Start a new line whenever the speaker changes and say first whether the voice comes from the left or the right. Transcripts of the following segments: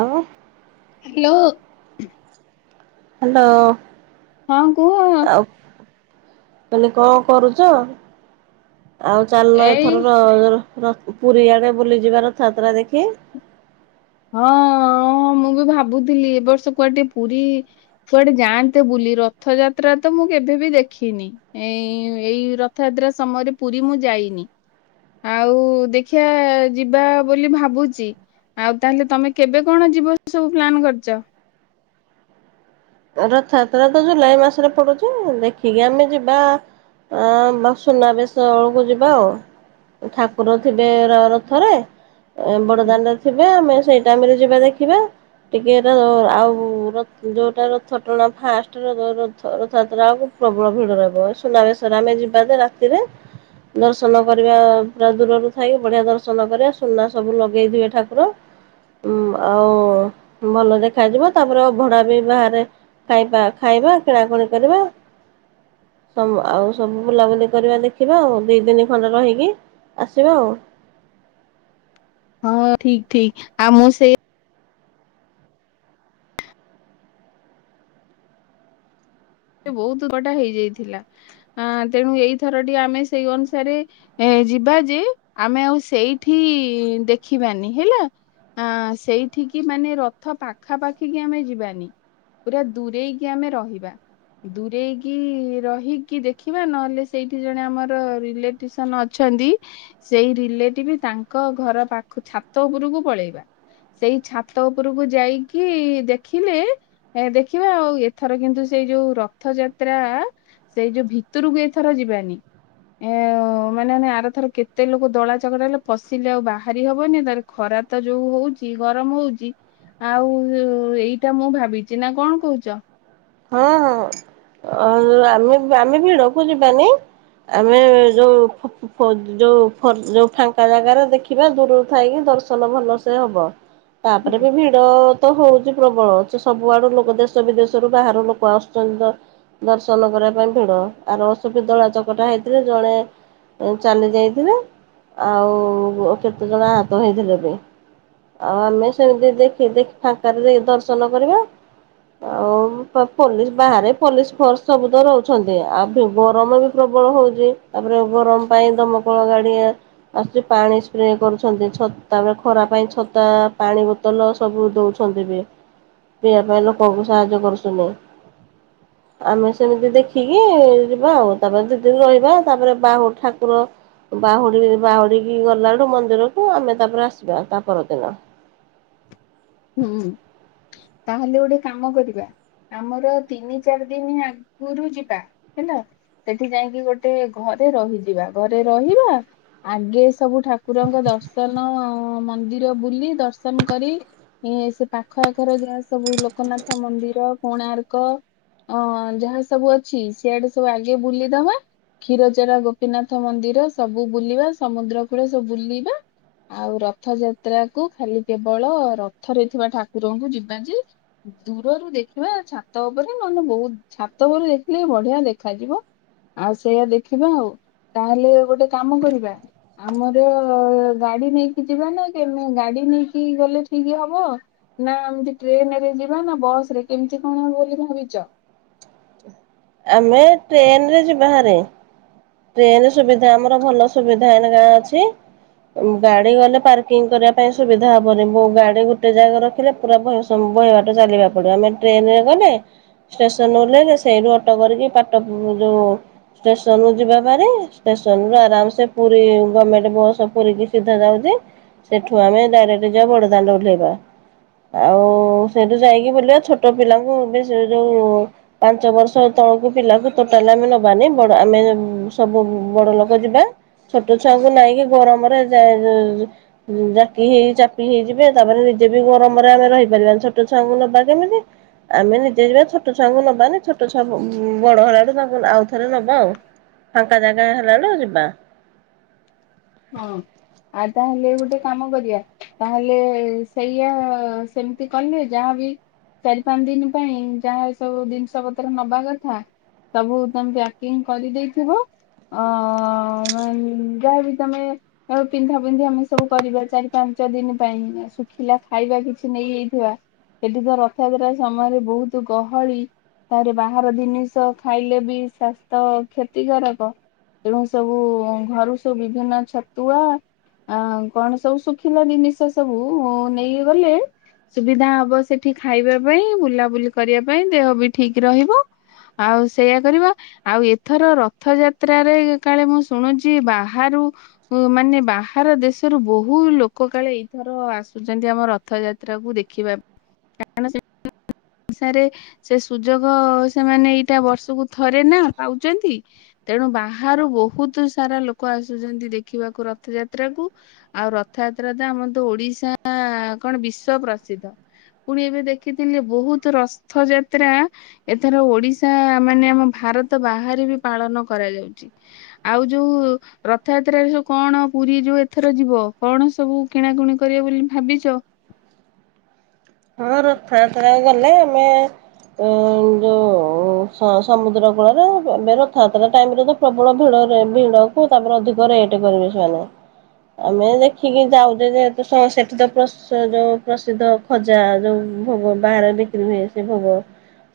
right: ଆଉ
left: hello
right: hello
left: ହଁ କୁହ।
right: ତେମେ କଣ କରୁଛ? ଆଉ ଚାଲ
left: ଏଇ
right: ଏଥର ର- ର ପୁରୀ ଆଡେ ବୁଲିଯିବା ରଥଯାତ୍ରା ଦେଖି।
left: ହଁ ମୁଁ ବି ଭାବୁଥିଲି ଏ ବର୍ଷ କୁଆ ଟିକେ ପୁରୀ କୁଆଡେ ଯାଆନ୍ତେ ବୁଲି, ରଥଯାତ୍ରା ତ ମୁଁ କେବେବି ଦେଖିନି। ଏଇ ଏଇ ରଥଯାତ୍ରା ସମୟରେ ପୁରୀ ମୁଁ ଯାଇନି। ଆଉ ଦେଖିବା ଯିବା ବୋଲି ଭାବୁଛି। ଆଉ ତାହେଲେ ତମେ କେବେ କଣ ଯିବ ସବୁ ପ୍ଲାନ୍ କରିଛ?
right: ରଥଯାତ୍ରା ତ ଜୁଲାଇ ମାସରେ ପଡୁଛି ଦେଖିକି ଆମେ ଯିବା। ଆ ବା ସୁନା ବେଶ ବେଳକୁ ଯିବା ଆଉ। ଠାକୁର ଥିବେ ର ରଥରେ ବଡଦାଣ୍ଡରେ ଥିବେ ଆମେ ସେଇ ଟାଇମ ରେ ଯିବା ଦେଖିବା ଟିକେ ତାର ଆଉ ର ଯୋଉଟା ର ରଥଟଣା ଫାଷ୍ଟ ରଥ ରଥଯାତ୍ରା କୁ ପ୍ରବଳ ଭିଡ଼ ରହିଥିବ ସୁନାବେଶ ରେ ଆମେ ଯିବା ଯେ ରା କିରେ ଦର୍ଶନ କରିବା ପୁରା ଦୂରରୁ ଥାଇ ବଢିଆ ଦର୍ଶନ କରିବା ସୁନା ସବୁ ଲଗେଇଥିବେ ଠାକୁର। ଉ ଆଉ ଭଲ ଦେଖାଯିବ ତାପରେ ଅଭଡା ବି ବାହାରେ ଖାଇବା ଖାଇବା କିଣାକୁଣି କରିବା। ଆଉ ସବୁ ବୁଲାବୁଲି କରିବା ଦେଖିବା ଆଉ ଦି ଦିନି ଖଣ୍ଡେ ରହିକି। ଆସିବା ଆଉ।
left: ହଁ ଠିକ ଠିକ ଆଉ ମୁଁ ସେ ସେ ବହୁତ କଟା ହେଇଯାଇଥିଲା ଆ ତେଣୁ ଏଇଥରଟି ଆମେ ସେଇ ଅନୁସାରେ ଏ ଯିବା ଯେ ଆମେ ଆଉ ସେଇଠି ଦେଖିବାନି ହେଲା। ଆ ସେଇଠିକି ମାନେ ରଥ ପାଖାପାଖି କି ଆମେ ଯିବାନି। ପୁରା ଦୂରେଇକି ଆମେ ରହିବା। ଦୂରେଇକି ରହିକି ଦେଖିବା ନହେଲେ ସେଇଠି ଜଣେ ଆମର ରିଲେ ସନ୍ ଅଛନ୍ତି। ସେଇ ରିଲେଟିଭ ତାଙ୍କ ଘର ପାଖ ଛାତ ଉପରକୁ ପଳେଇବା। ସେଇ ଛାତ ଉପରକୁ ଯାଇକି ଦେଖିଲେ ଏ ଦେଖିବା ଆଉ ଏଥର କିନ୍ତୁ ସେଇ ଯୋଉ ର ରଥଯାତ୍ରା ସେଇ ଯୋଉ ଭିତୁରୁକୁ ଏଇଥର ଯିବାନି। ଏ ମାନେ ଆମେ ଆର ଥର କେତେ ଲୋକ ଦଳା ଚକଟା ହେଲେ ଫସିଲେ ଆଉ ବାହାରି ହବନି ତାର ଖରା ତ ଯୋଉ ହଉଚି ଗରମ ହଉଚି। ଆଉ ଏଇଟା ମୁଁ ଭାବିଚି ନା କଣ କୋହୁଚ?
right: ହଁ ହଁ ଆମେ ଆମେ ଭିଡକୁ ଯିବାନି ଆମେ ଯୋଉ ଯୋଉ ଫର ଯୋଉ ଫାଙ୍କା ଜାଗାରେ ଦେଖିବା ଦୂରରୁ ଥାଇକି ଦର୍ଶନ ଭଲସେ ହବ।
left: ହୁଁ
right: ତାପରେ ବି ଭି ଭିଡ଼ ତ ହୋଉଚି ପ୍ରବଳ ଯେ ସବୁଆଡୁ ଲୋକ ଦେଶ ବିଦେଶରୁୁ ବାହାର ଲୋକ ଆସୁଚନ୍ତି ଦ ଦର୍ଶନ କରିବା ପାଇଁ ଭିଡ ଆର ବର୍ଷ ଦଳା ଚକଟା ହେଇଥିଲେ ଜଣେ ଚାଲି ଯାଇଥିଲେ ଆଉ କେତେଜଣ ଆହତ ହେଇଥିଲେ ବି। ଆଉ ଆମେ ସେମିତି ଦେଖି ଦେଖ ଫାଙ୍କାରେ ଯାଇ ଦର୍ଶନ କରିବା। ଆଉ [unintelligible] ପୋଲିସ ବାହାରେ ପୋଲିସ ଫୋର୍ଷ ସବୁ ତ ରୋହୁଛନ୍ତି ଆଉ ଗରମ ବି ପ୍ରବଳ ହୋ ଉଚି ତାପରେ ଗରମ ପାଇଁ ଦମ କଳ ଗାଡି ଆସି ପାଣି ସ୍ପ୍ରେ କରୁଛନ୍ତି ଛତା ତାପରେ ଖରା ପାଇଁ ଛତା ପାଣି ବୋତଲ ସବୁ ଦୋଉଛନ୍ତି ବି ପିଇବା ପାଇଁ ଲୋକଙ୍କୁ ସାହାଯ୍ୟ କରୁସୁନି। ଆମେ ସେମିତି ଦେଖିକି ଯିବା ଆଉ ତାପରେ ଦିଦିନି ରହିବାତାପରେ ବାହୁ ଠାକୁର ବାହୁଡି ବାହୁଡିିକି ଗଲାଠୁ ମନ୍ଦିରକୁ ଆମେ ତାପରେ ଆସିବା ତା ପରଦିନ।
left: ହୁଁ ତାହେଲେ ଗୋଟେ କାମ କରିବା। ଆମର ତିନି ଚାରି ଦିନି ଆଗରୁ ଯିବା ହେଲା। ସେଠି ଯାଇଁକି ଗୋଟେ ଘରେ ରହିଯିବା ଘରେ ରହିବା ଆଗେ ସବୁ ଠାକୁରଙ୍କ ଦର୍ଶନ ମନ୍ଦିର ବୁଲି ଦର୍ଶନ କରି ଏ ସେ ପାଖ ଆଖର ଯାହା ସବୁ ଲୋକନାଥ ମନ୍ଦିର କୋଣାର୍କ ଅ ଯାହା ସବୁ ଅଛି ସିଆଡେ ସବୁ ଆଗେ ବୁଲିଦବା କ୍ଷୀରଚୋରା ଗୋପୀନାଥ ମନ୍ଦିର ସବୁ ବୁଲିବା ସମୁଦ୍ର କୂଳେ ସବୁ ବୁଲିବା ଆଉ ରଥ ଯାତ୍ରା କୁ ଖାଲି କେବଳ ରଥରେ ଥିବା ଠାକୁରଙ୍କୁ ଯିବା ଯେ ଦୂରରୁ ଦେଖିବା ଛାତ ଉପରେ ନଲେ ବୋହୁତ ଛାତ ଉପରେ ଦେଖିଲେ ବଢିଆ ଦେଖାଯିବ। ଆଉ ସେଇଆ ଦେଖିବା ଆଉ ତାହେଲେ ଗୋଟେ କାମ କରିବା ଆମର ଗାଡି ନେଇକି ଯିବା ନା କେ ଗାଡି ନେଇକି ଗଲେ ଠିକ ହବ? ହବ ନା ଏମିତି ଟ୍ରେନରେ ଯିବା ନା ବସ ରେ କେମିତି କଣ ହବ ବୋଲି ଭାବିଚ?
right: ଆମେ ଟ୍ରେନ ରେ ଯିବା ହାରି। ଟ୍ରେନ ରେ ସୁବିଧା ଆମର ଭଲ ସୁବିଧା ଏଇନେକା ଅଛି। ଗାଡି ଗଲେ ପାର୍କିଂ କରିବା ପାଇଁ ସୁବିଧା ହବନି ଗାଡି ଗୁଟେ ଜାଗା ରଖିଲେ ପୁରା ଭୟସ ତମକୁ ବହେବାଟ ଚାଲିବାକୁ ପଡିବ ଆମେ ଟ୍ରେନ ରେ ଗଲେ ଷ୍ଟେସନରେ ଉହ୍ଲେଇଲେ ସେଇଠୁ ଅଟୋ କରିକି ପାଟ ଯୋଉ ଷ୍ଟେସନ ରୁ ଯିବା ଭାରି ଟେସନ ରୁ ଆରାମସେ ପୁରୀ ଗମେଣ୍ଟ ବସ ପୁରୀ ସିଧା ଯାଉଚି। ସେଠୁ ଆମେ ଡାଇରେକ୍ଟ ଯିବା ବଡ ଦାଣ୍ଡ ଓହ୍ଲେଇବା। ଆଉ ସେଇଠୁ ଯାଇକି ବୁଲିବା ଛୋଟ ପିଲାଙ୍କୁ ବି ସେ ଯୋଉ ପାଞ୍ଚ ବର୍ଷ ତଳକୁ ପିଲାକୁ ଟୋଟାଲ ଆମେ ନବାନି ବଡ଼ ଆମେ ସବୁ ବଡ ଲୋକ ଯିବା ଛୋଟ ଛୁଆଙ୍କୁ ନେଇକି ଗରମରେ ଯ ଜାକି ହେଇ ଚାପି ହେଇଯିବେ ତାପରେ ନିଜେ ବି ଗରମରେ ଆମେ ରହିପାରିବାନି ଛୋଟ ଛୁଆଙ୍କୁ ନବା କେମିତି। ଆମେ ନିଜେ ଯିବା ଛୋଟ ଛୁଆଙ୍କୁ ନବାନି ଛୋଟ ଛୁଆ ବଡ ହେଲାଡୁ ତାଙ୍କୁ ଆଉ ଥରେ ନବା ଆଉ। ଫାଙ୍କା ଜାଗା ହେଲାଠୁ ଯିବା।
left: ହଁ ଆଉ ତାହେଲେ ଗୋଟେ କାମ କରିବା। ତାହେଲେ ସେଇଆ ସେମିତି କଲେ ଯାହାବି ଚାରି ପାଁନଦିନ ପାଇଁ ଯାହା ଏ ସବୁ ଜିନିଷ ପତ୍ର ନବା କଥା ସବୁ ତମେ ପ୍ୟାକିଙ୍ଗ କରିଦେଇଥିବ ଅ ମାନେ ଯାହାଜେ ତମେ ଆଉ ପିନ୍ଧା ପିନ୍ଧି ଆମେ ସବୁ କରିବା ଚାରି ପାଞ୍ଚ ଦିନ ପାଇଁ ଶୁଖିଲା ଖାଇବା କିଛି ନେଇଯାଇଥିବା। ଏଠି ତ ରଥଯାତ୍ରା ସମୟରେ ବହୁତ ଗହଳି। ତାରେ ବାହାର ଜିନିଷ ଖାଇଲେ ବି ସ୍ୱାସ୍ଥ କ୍ଷତିକାରକ। ତେଣୁ ସବୁ ଘରୁ ସବୁ ବିଭିନ୍ନ ଛତୁଆ ଆ କଣ ସବୁ ଶୁଖିଲା ଜିନିଷ ସବୁ ନେଇକ ଗଲେ ସୁବିଧା ହବ ସେଠି ଖାଇବା ପାଇଁ ବୁଲାବୁଲି କରିବା ପାଇଁ ଦେହ ବି ଠିକ ରହିବ। ଆଉ ସେଇୟଆ କରିବା। ଆଉ ଏଥର ରଥଯାତ୍ରାରେ କାଳେ ମୁଁ ଶୁଣୁଚି ବାହାରୁ ଉ ମାନେ ବାହାର ଦେଶରୁ ବହୁ ଲୋକ କାଳେ ଏଇଥର ଆସୁଚନ୍ତି ଆମର ରଥଯାତ୍ରା କୁ ଦେଖିବା ପାଇଁ। [unintelligible] ଅନସାରେ ସେ ସୁଯୋଗ ସେମାନେ ଏଇଟା ବର୍ଷକୁ ଥରେ ନା ପାଉଚନ୍ତି। ତେଣୁ ବାହାରୁ ବହୁତ ସାରା ଲୋକ ଆସୁଚନ୍ତି ଦେଖିବାକୁ ରଥଯାତ୍ରା କୁ। ଆଉ ରଥଯାତ୍ରା ତ ଆମର ତ ଓଡିଶା କଣ ବିଶ୍ଵ ପ୍ରସିଦ୍ଧ। ପୁଣି ଏବେ ଦେଖିଥିଲି ବହୁତ ରଥଯାତ୍ରା ଏଥର ଓଡିଶା ମାନେ ଆମ ଭାରତ ବାହାରେ ବି ପାଳନ କରାଯାଉଚି। ଆଉ ଯୋଉ ରଥଯାତ୍ରାରେ ସବୁ କଣ ପୁରୀ ଯୋଉ ଏଥର ଯିବ କଣ ସବୁ କିଣାକୁଣି କରିବ ବୋଲି ଭାବିଚ?
right: ହଁ ରଥଆତ୍ରା କୁ ଗଲେ ଆମେ ଯୋଉ ସମୁଦ୍ର କୂଳରେ ଏବେ ରଥଯାତ୍ରା ଟାଇମରେ ତ ପ୍ରବଳ ଭିଡ ଭିଡ କ ତାପରେ ଅଧିକ ରେଟ୍ କରିବେ ସେମାନେ। ଆମେ ଦେଖିକି ଯାଉଚେ ଯେହେତୁ ସେଠି ତ ଯୋଉ ପ୍ରସିଦ୍ଧ ଖଜା ଯୋଉ ଭୋଗ ବାହାରେ ବିକ୍ରି ହୁଏ ସେ ଭୋଗ।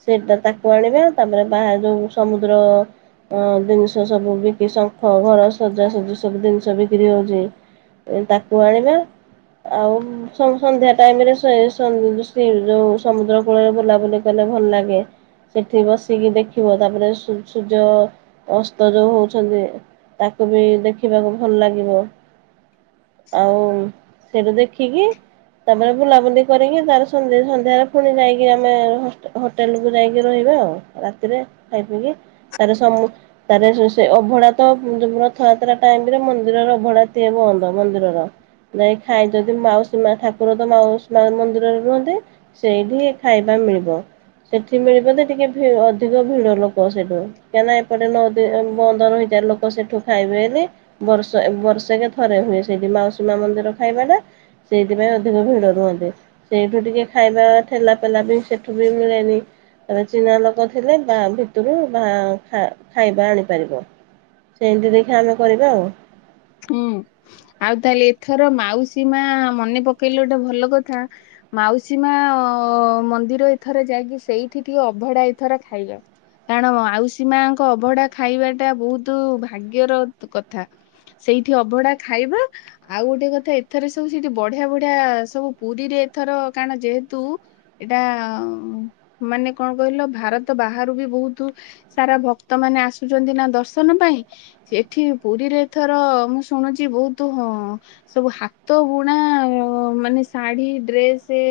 right: ସେଇଟା ତାକୁ ଆଣିବା ତାପରେ ବା ଯେଉଁ ସମୁଦ୍ର ଅ ଜିନିଷ ସବୁ ବିକି ଶଙ୍ଖ ଘର ସଜାସଜିା ସବୁ ଜିନିଷ ବିକ୍ରି ହଉଚି ତାକୁ ଆଣିବା। ଆଉ ସନ୍ଧ୍ୟା ଟାଇମ ରେ ଯୋଉ ସମୁଦ୍ର କୂଳରେ ବୁଲାବୁଲି କଲେ ଭଲ ଲାଗେ। ସେଠି ବସିକି ଦେଖିବ ତାପରେ ସୂର୍ଯ୍ୟ ଅସ୍ତ ଯୋଉ ହଉଚନ୍ତି ତାକୁ ବି ଦେଖିବାକୁ ଭଲ ଲାଗିବ। ଆଉ ସେଠୁ ଦେଖିକି ତାପରେ ବୁଲାବୁଲି କରିକି ତାର ସନ୍ଧ୍ୟା ସନ୍ଧ୍ୟାରେ ପୁଣି ଯାଇକି ଆମେ ହସ ହୋଟେଲକୁ ଯାଇକି ରହିବା ଆଉ। ରାତିରେ ଖାଇ ପିଇକି ତାର ସମ ତା ସେ ଅଭଢଡା ତ ରଥଯାତ୍ରା ଟାଇମରେ ମନ୍ଦିରର ଅଭଡା ଏ ବନ୍ଦ ମନ୍ଦିରର। ନାଇଁ ଖାଇ ଯଦି ମାଉସୀ ମା ଠାକୁର ତ ମାଉସୀ ମନ୍ଦିରରେ ରୁହନ୍ତେ ସେଇଠି ଖାଇବା ମିଳିବ। ସେଠି ମିଳିବ ତ ଟିକେ ଭି ଅଧିକ ଭିଡ ଲୋକ ସେଠୁ। କାଁନା ଏପଟେ ନଦ ବନ୍ଦର ହେଇଯା ଲୋକ ସେଠୁ ଖାଇବେ ବୋଲି। ବର୍ଷ ବର୍ଷେକ ଥରେ ହୁଏ ସେଇଠି ମାଉସୀମା ମନ୍ଦିର ଖାଇବା ଟା। ସେଇଥିପାଇଁ ଅଧିକ ଭିଡ ରୁହନ୍ତି। ସେଇଠୁ ଟିକେ ଖାଇବା ଥିଲା ପା ବି ସେଠୁ ବି ମିଳେନି। ତା ଚିହ୍ନା ଲୋକ ଥିଲେ ବା ଭିତରୁ ବା ଖାଇବା ଆଣିପାରିବ। ସେଇମିତି ଦେଖିଆ ଆମେ କରିବା ଆଉ।
left: ହୁଁ ଆଉ ତାହେଲେ ଏଥର ମାଉସୀ ମା ମନେ ପକେଇଲେ ଗୋଟେ ଭଲ କଥା। ମାଉସୀ ମା ମନ୍ଦିର ଏଥର ଯାଇକି ସେଇଠି ଟିକେ ଅଭଢା ଏଥର ଖାଇଆ। କାରଣ ଆଉଷୀ ମାଙ୍କ ଅଭଢା ଖାଇବାଟା ବହୁତ ଭାଗ୍ୟର କଥା। ସେଇଠି ଅଭଢା ଖାଇବା ଆଉ ଗୋଟେ କଥା ଏଥର ସବୁ ସେଠି ବଢିଆ ବଢିଆ ସବୁ ପୁରୀରେ ଏଥର କାରଣ ଯେହେତୁ ଏଇଟା ମାନେ କଣ କହିଲ ଭାରତ ବାହାରୁ ବି ବୋହୁତୁ ସାରାଭକ୍ତ ମାନେ ଆସୁଛନ୍ତି ନା ଦର୍ଶନ ପାଇଁ ସେଠି ପୁରୀରେ ଏଥର ମୁଁ ଶୁଣୁଚି ବୋହୁତ ହଁ ସବୁ ହାତବୁଣା ମାନେ ଶାଢୀ ଡ୍ରେସେ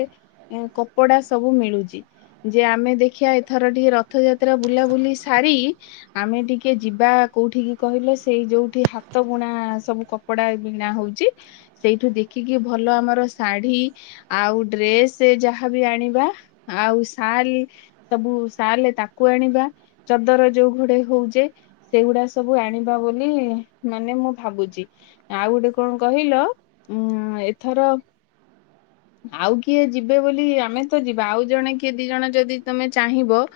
left: ଏଁ କପଡା ସବୁ ମିଳୁଚି। ଯେ ଆମେ ଦେଖିଆ ଏଥର ଟିକେ ରଥଯାତ୍ରା ବୁଲାବୁଲି ସାରି ଆମେ ଟିକେ ଯିବା କୋଉଠିକି କହିଲ ସେଇ ଯୋଉଠି ହା ହାତ ବୁଣା ସବୁ କପଡା ବିଣା ହୋଉଚି ସେଇଠୁ ଦେଖିକି ଭଲ ଆମର ଶାଢୀ ଆଉ ଡ୍ରେସେ ଯାହାବି ଆଣିବା ଆଉ ଶାଲ ସବୁ ଶାଲେ ତାକୁ ଆଣିବା ଚଦର ଯୋଉ ଘୋଡେଇ ହୋଉଚେ ସେଇଗୁଡା ସବୁ ଆଣିବା ବୋଲି ମାନେ ମୁଁ ଭାବୁଚି ଆଉ ଗୋଟେ କଣ କହିଲ ଉଁ ଏଥର ଆଉ କିଏ ଯିବେ ବୋଲି ଆମେ ତ ଯିବା ଆଉ ଜଣେ କିଏ ଦି ଜଣ ଯଦି ତମେ ଚାହିଁବ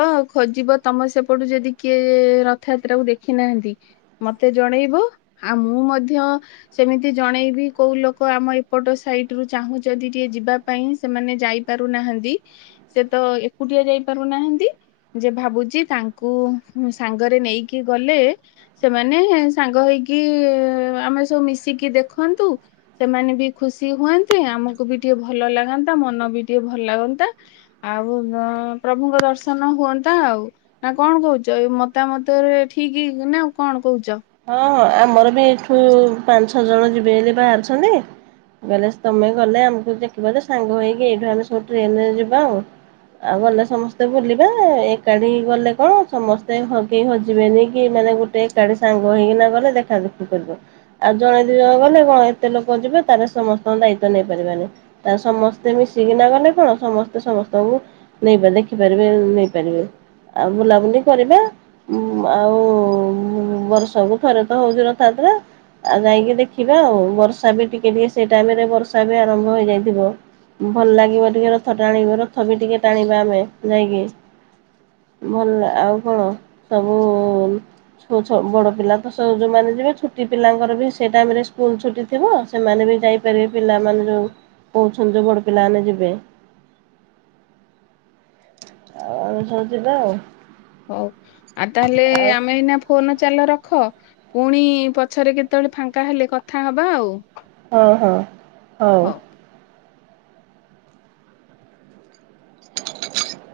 left: ଓଃ ଖୋଜିବ ତମ ସେପଟୁ ଯଦି କିଏ ରଥଯାତ୍ରାକୁ ଦେଖି ନାହାନ୍ତି? ତେ ଜଣେଇବ ଆଉ ମୁଁ ମଧ୍ୟ ସେମିତି ଜଣେଇବି କୋଉ ଲୋକ ଆମ ଏପଟ ସାଇଟରୁ ଚାହୁଁଚନ୍ତି ଟିକେ ଯିବାକୁ? ପାଇଁ ସେମାନେ ଯାଇ ପାରୁନାହାନ୍ତି ସେ ତ ଏକୁଟିଆ ଯାଇପାରୁନାହାନ୍ତି। ଯେ ଭାବୁଚି ତାଙ୍କୁ ମୁଁ ସାଙ୍ଗରେ ନେଇକି ଗଲେ ନେ ସାଙ୍ଗ ହେଇକି ଆମେ ସବୁ ମିଶିକି ଦେଖନ୍ତୁ। ସେମାନେ ବି ଖୁସି ହୁଅନ୍ତେ ଆମକୁ ବି ଟିକେ ଭଲ ଲାଗନ୍ତା ମନ ବି ଟିକେ ଭଲ ଲାଗନ୍ତା। ଆଉ ଅଁ ପ୍ରଭୁଙ୍କ ଦର୍ଶନ ହୁଅନ୍ତା ଆଉ। ନା କଣ କୋହୁଚ ଏ ମତାମତରେ ଠିକକିନା ଆଉ କଣ କୋହୁଚ?
right: ହଁ ଆମର ବି ଏଠୁ ପାଞ୍ଚ ଛଅ ଜଣ ଯିବେବେଲି ବାହାରୁଛନ୍ତି। ଗଲେ ସେ ତମେ ଗଲେ ଆମକୁ ଡ଼ାକିବଯେ ସାଙ୍ଗ ହେଇକି ଏଇଠୁ ଆମେ ସବୁ ଟ୍ରେନରେ ଯିବା ଆଉ। ଆଉ ଗଲେ ସମସ୍ତେ ବୁଲିବାଏକାଠି ଗଲେ କଣ ସମସ୍ତେ ହକେହି ହଜିବେନି କି ଏମାନେ ଗୋଟେ ଗୋଟେ ଏକାଠି ସାଙ୍ଗ ହେଇକିନା ଗଲେ ଦେଖାଦୁଖି କରିବ। ଆଉ ଜଣେ ଦିଜଣ ଗଲେ କଣ ଏତେ ଲୋକ ଯିବେ ତାର ସମସ୍ତଙ୍କ ଦାୟିତ୍ବ ନେଇପାରିବାନି। ତା ସମସ୍ତେ ମିଶିକିନା ଗଲେ କଣ ସମସ୍ତେ ସମସ୍ତଙ୍କୁ ନେଇପା ଦେଖିପାରିବେ ନେଇପାରିବେ। ଆଉ ବୁଲାବୁଲି କରିବା ମୁଁ ଆଉ ମୁଁ ମୋର ଷବୁ ଥରେତ ହୋଉଚି ରଥଯାତ୍ରା। ଆଉ ଯାଇଁକି ଦେଖିବା ଆଉ ବର୍ଷା ବି ଟିକେ ଟିକେ ସେଇ ଟାଇମରେ ବର୍ଷା ବି ଆରମ୍ଭ ହୋଇଯାଇଥିବ। ଭଲ ଲାଗିବ ଟିକେ ରଥ ଟାଣିବର ରଥ ବି ଟିକେ ଟାଣିବା ଆମେ ଯାଇଁକି। ଭଲ ଲା ଆଉ କଣ ସବୁ ହଁ ବଡ଼ ପିଲାତ ସୋ ଯୋଉମାନେ ଯିବେ ଛୁଟି ପିଲାଙ୍କର ବି ସେ ଟାଇମରେ ସ୍କୁଲ ଛୁଟି ଥିବ। ସେମାନେ ବି ଯାଇପାରିବେ ପିଲାମାନେ ଯୋଉ କହୁଛନ୍ତି ଯେ ବଡପିଲାମାନେ ଯିବେ। ଆ ଆ ସବୁ ଯିବାଆଉ।
left: ହୋଉ ଆଉ ତାହଲେ ଆମେ ଏଇନା ଫୋ ଫୋନ ଚାଲ ରଖ ପୁଣି ପଛରେ କେତେବେଳେ ଫାଙ୍କା ହେଲେ କଥା ହବା ଆଉ।
right: ହଁ ହଁ ହଉ। [inaudible]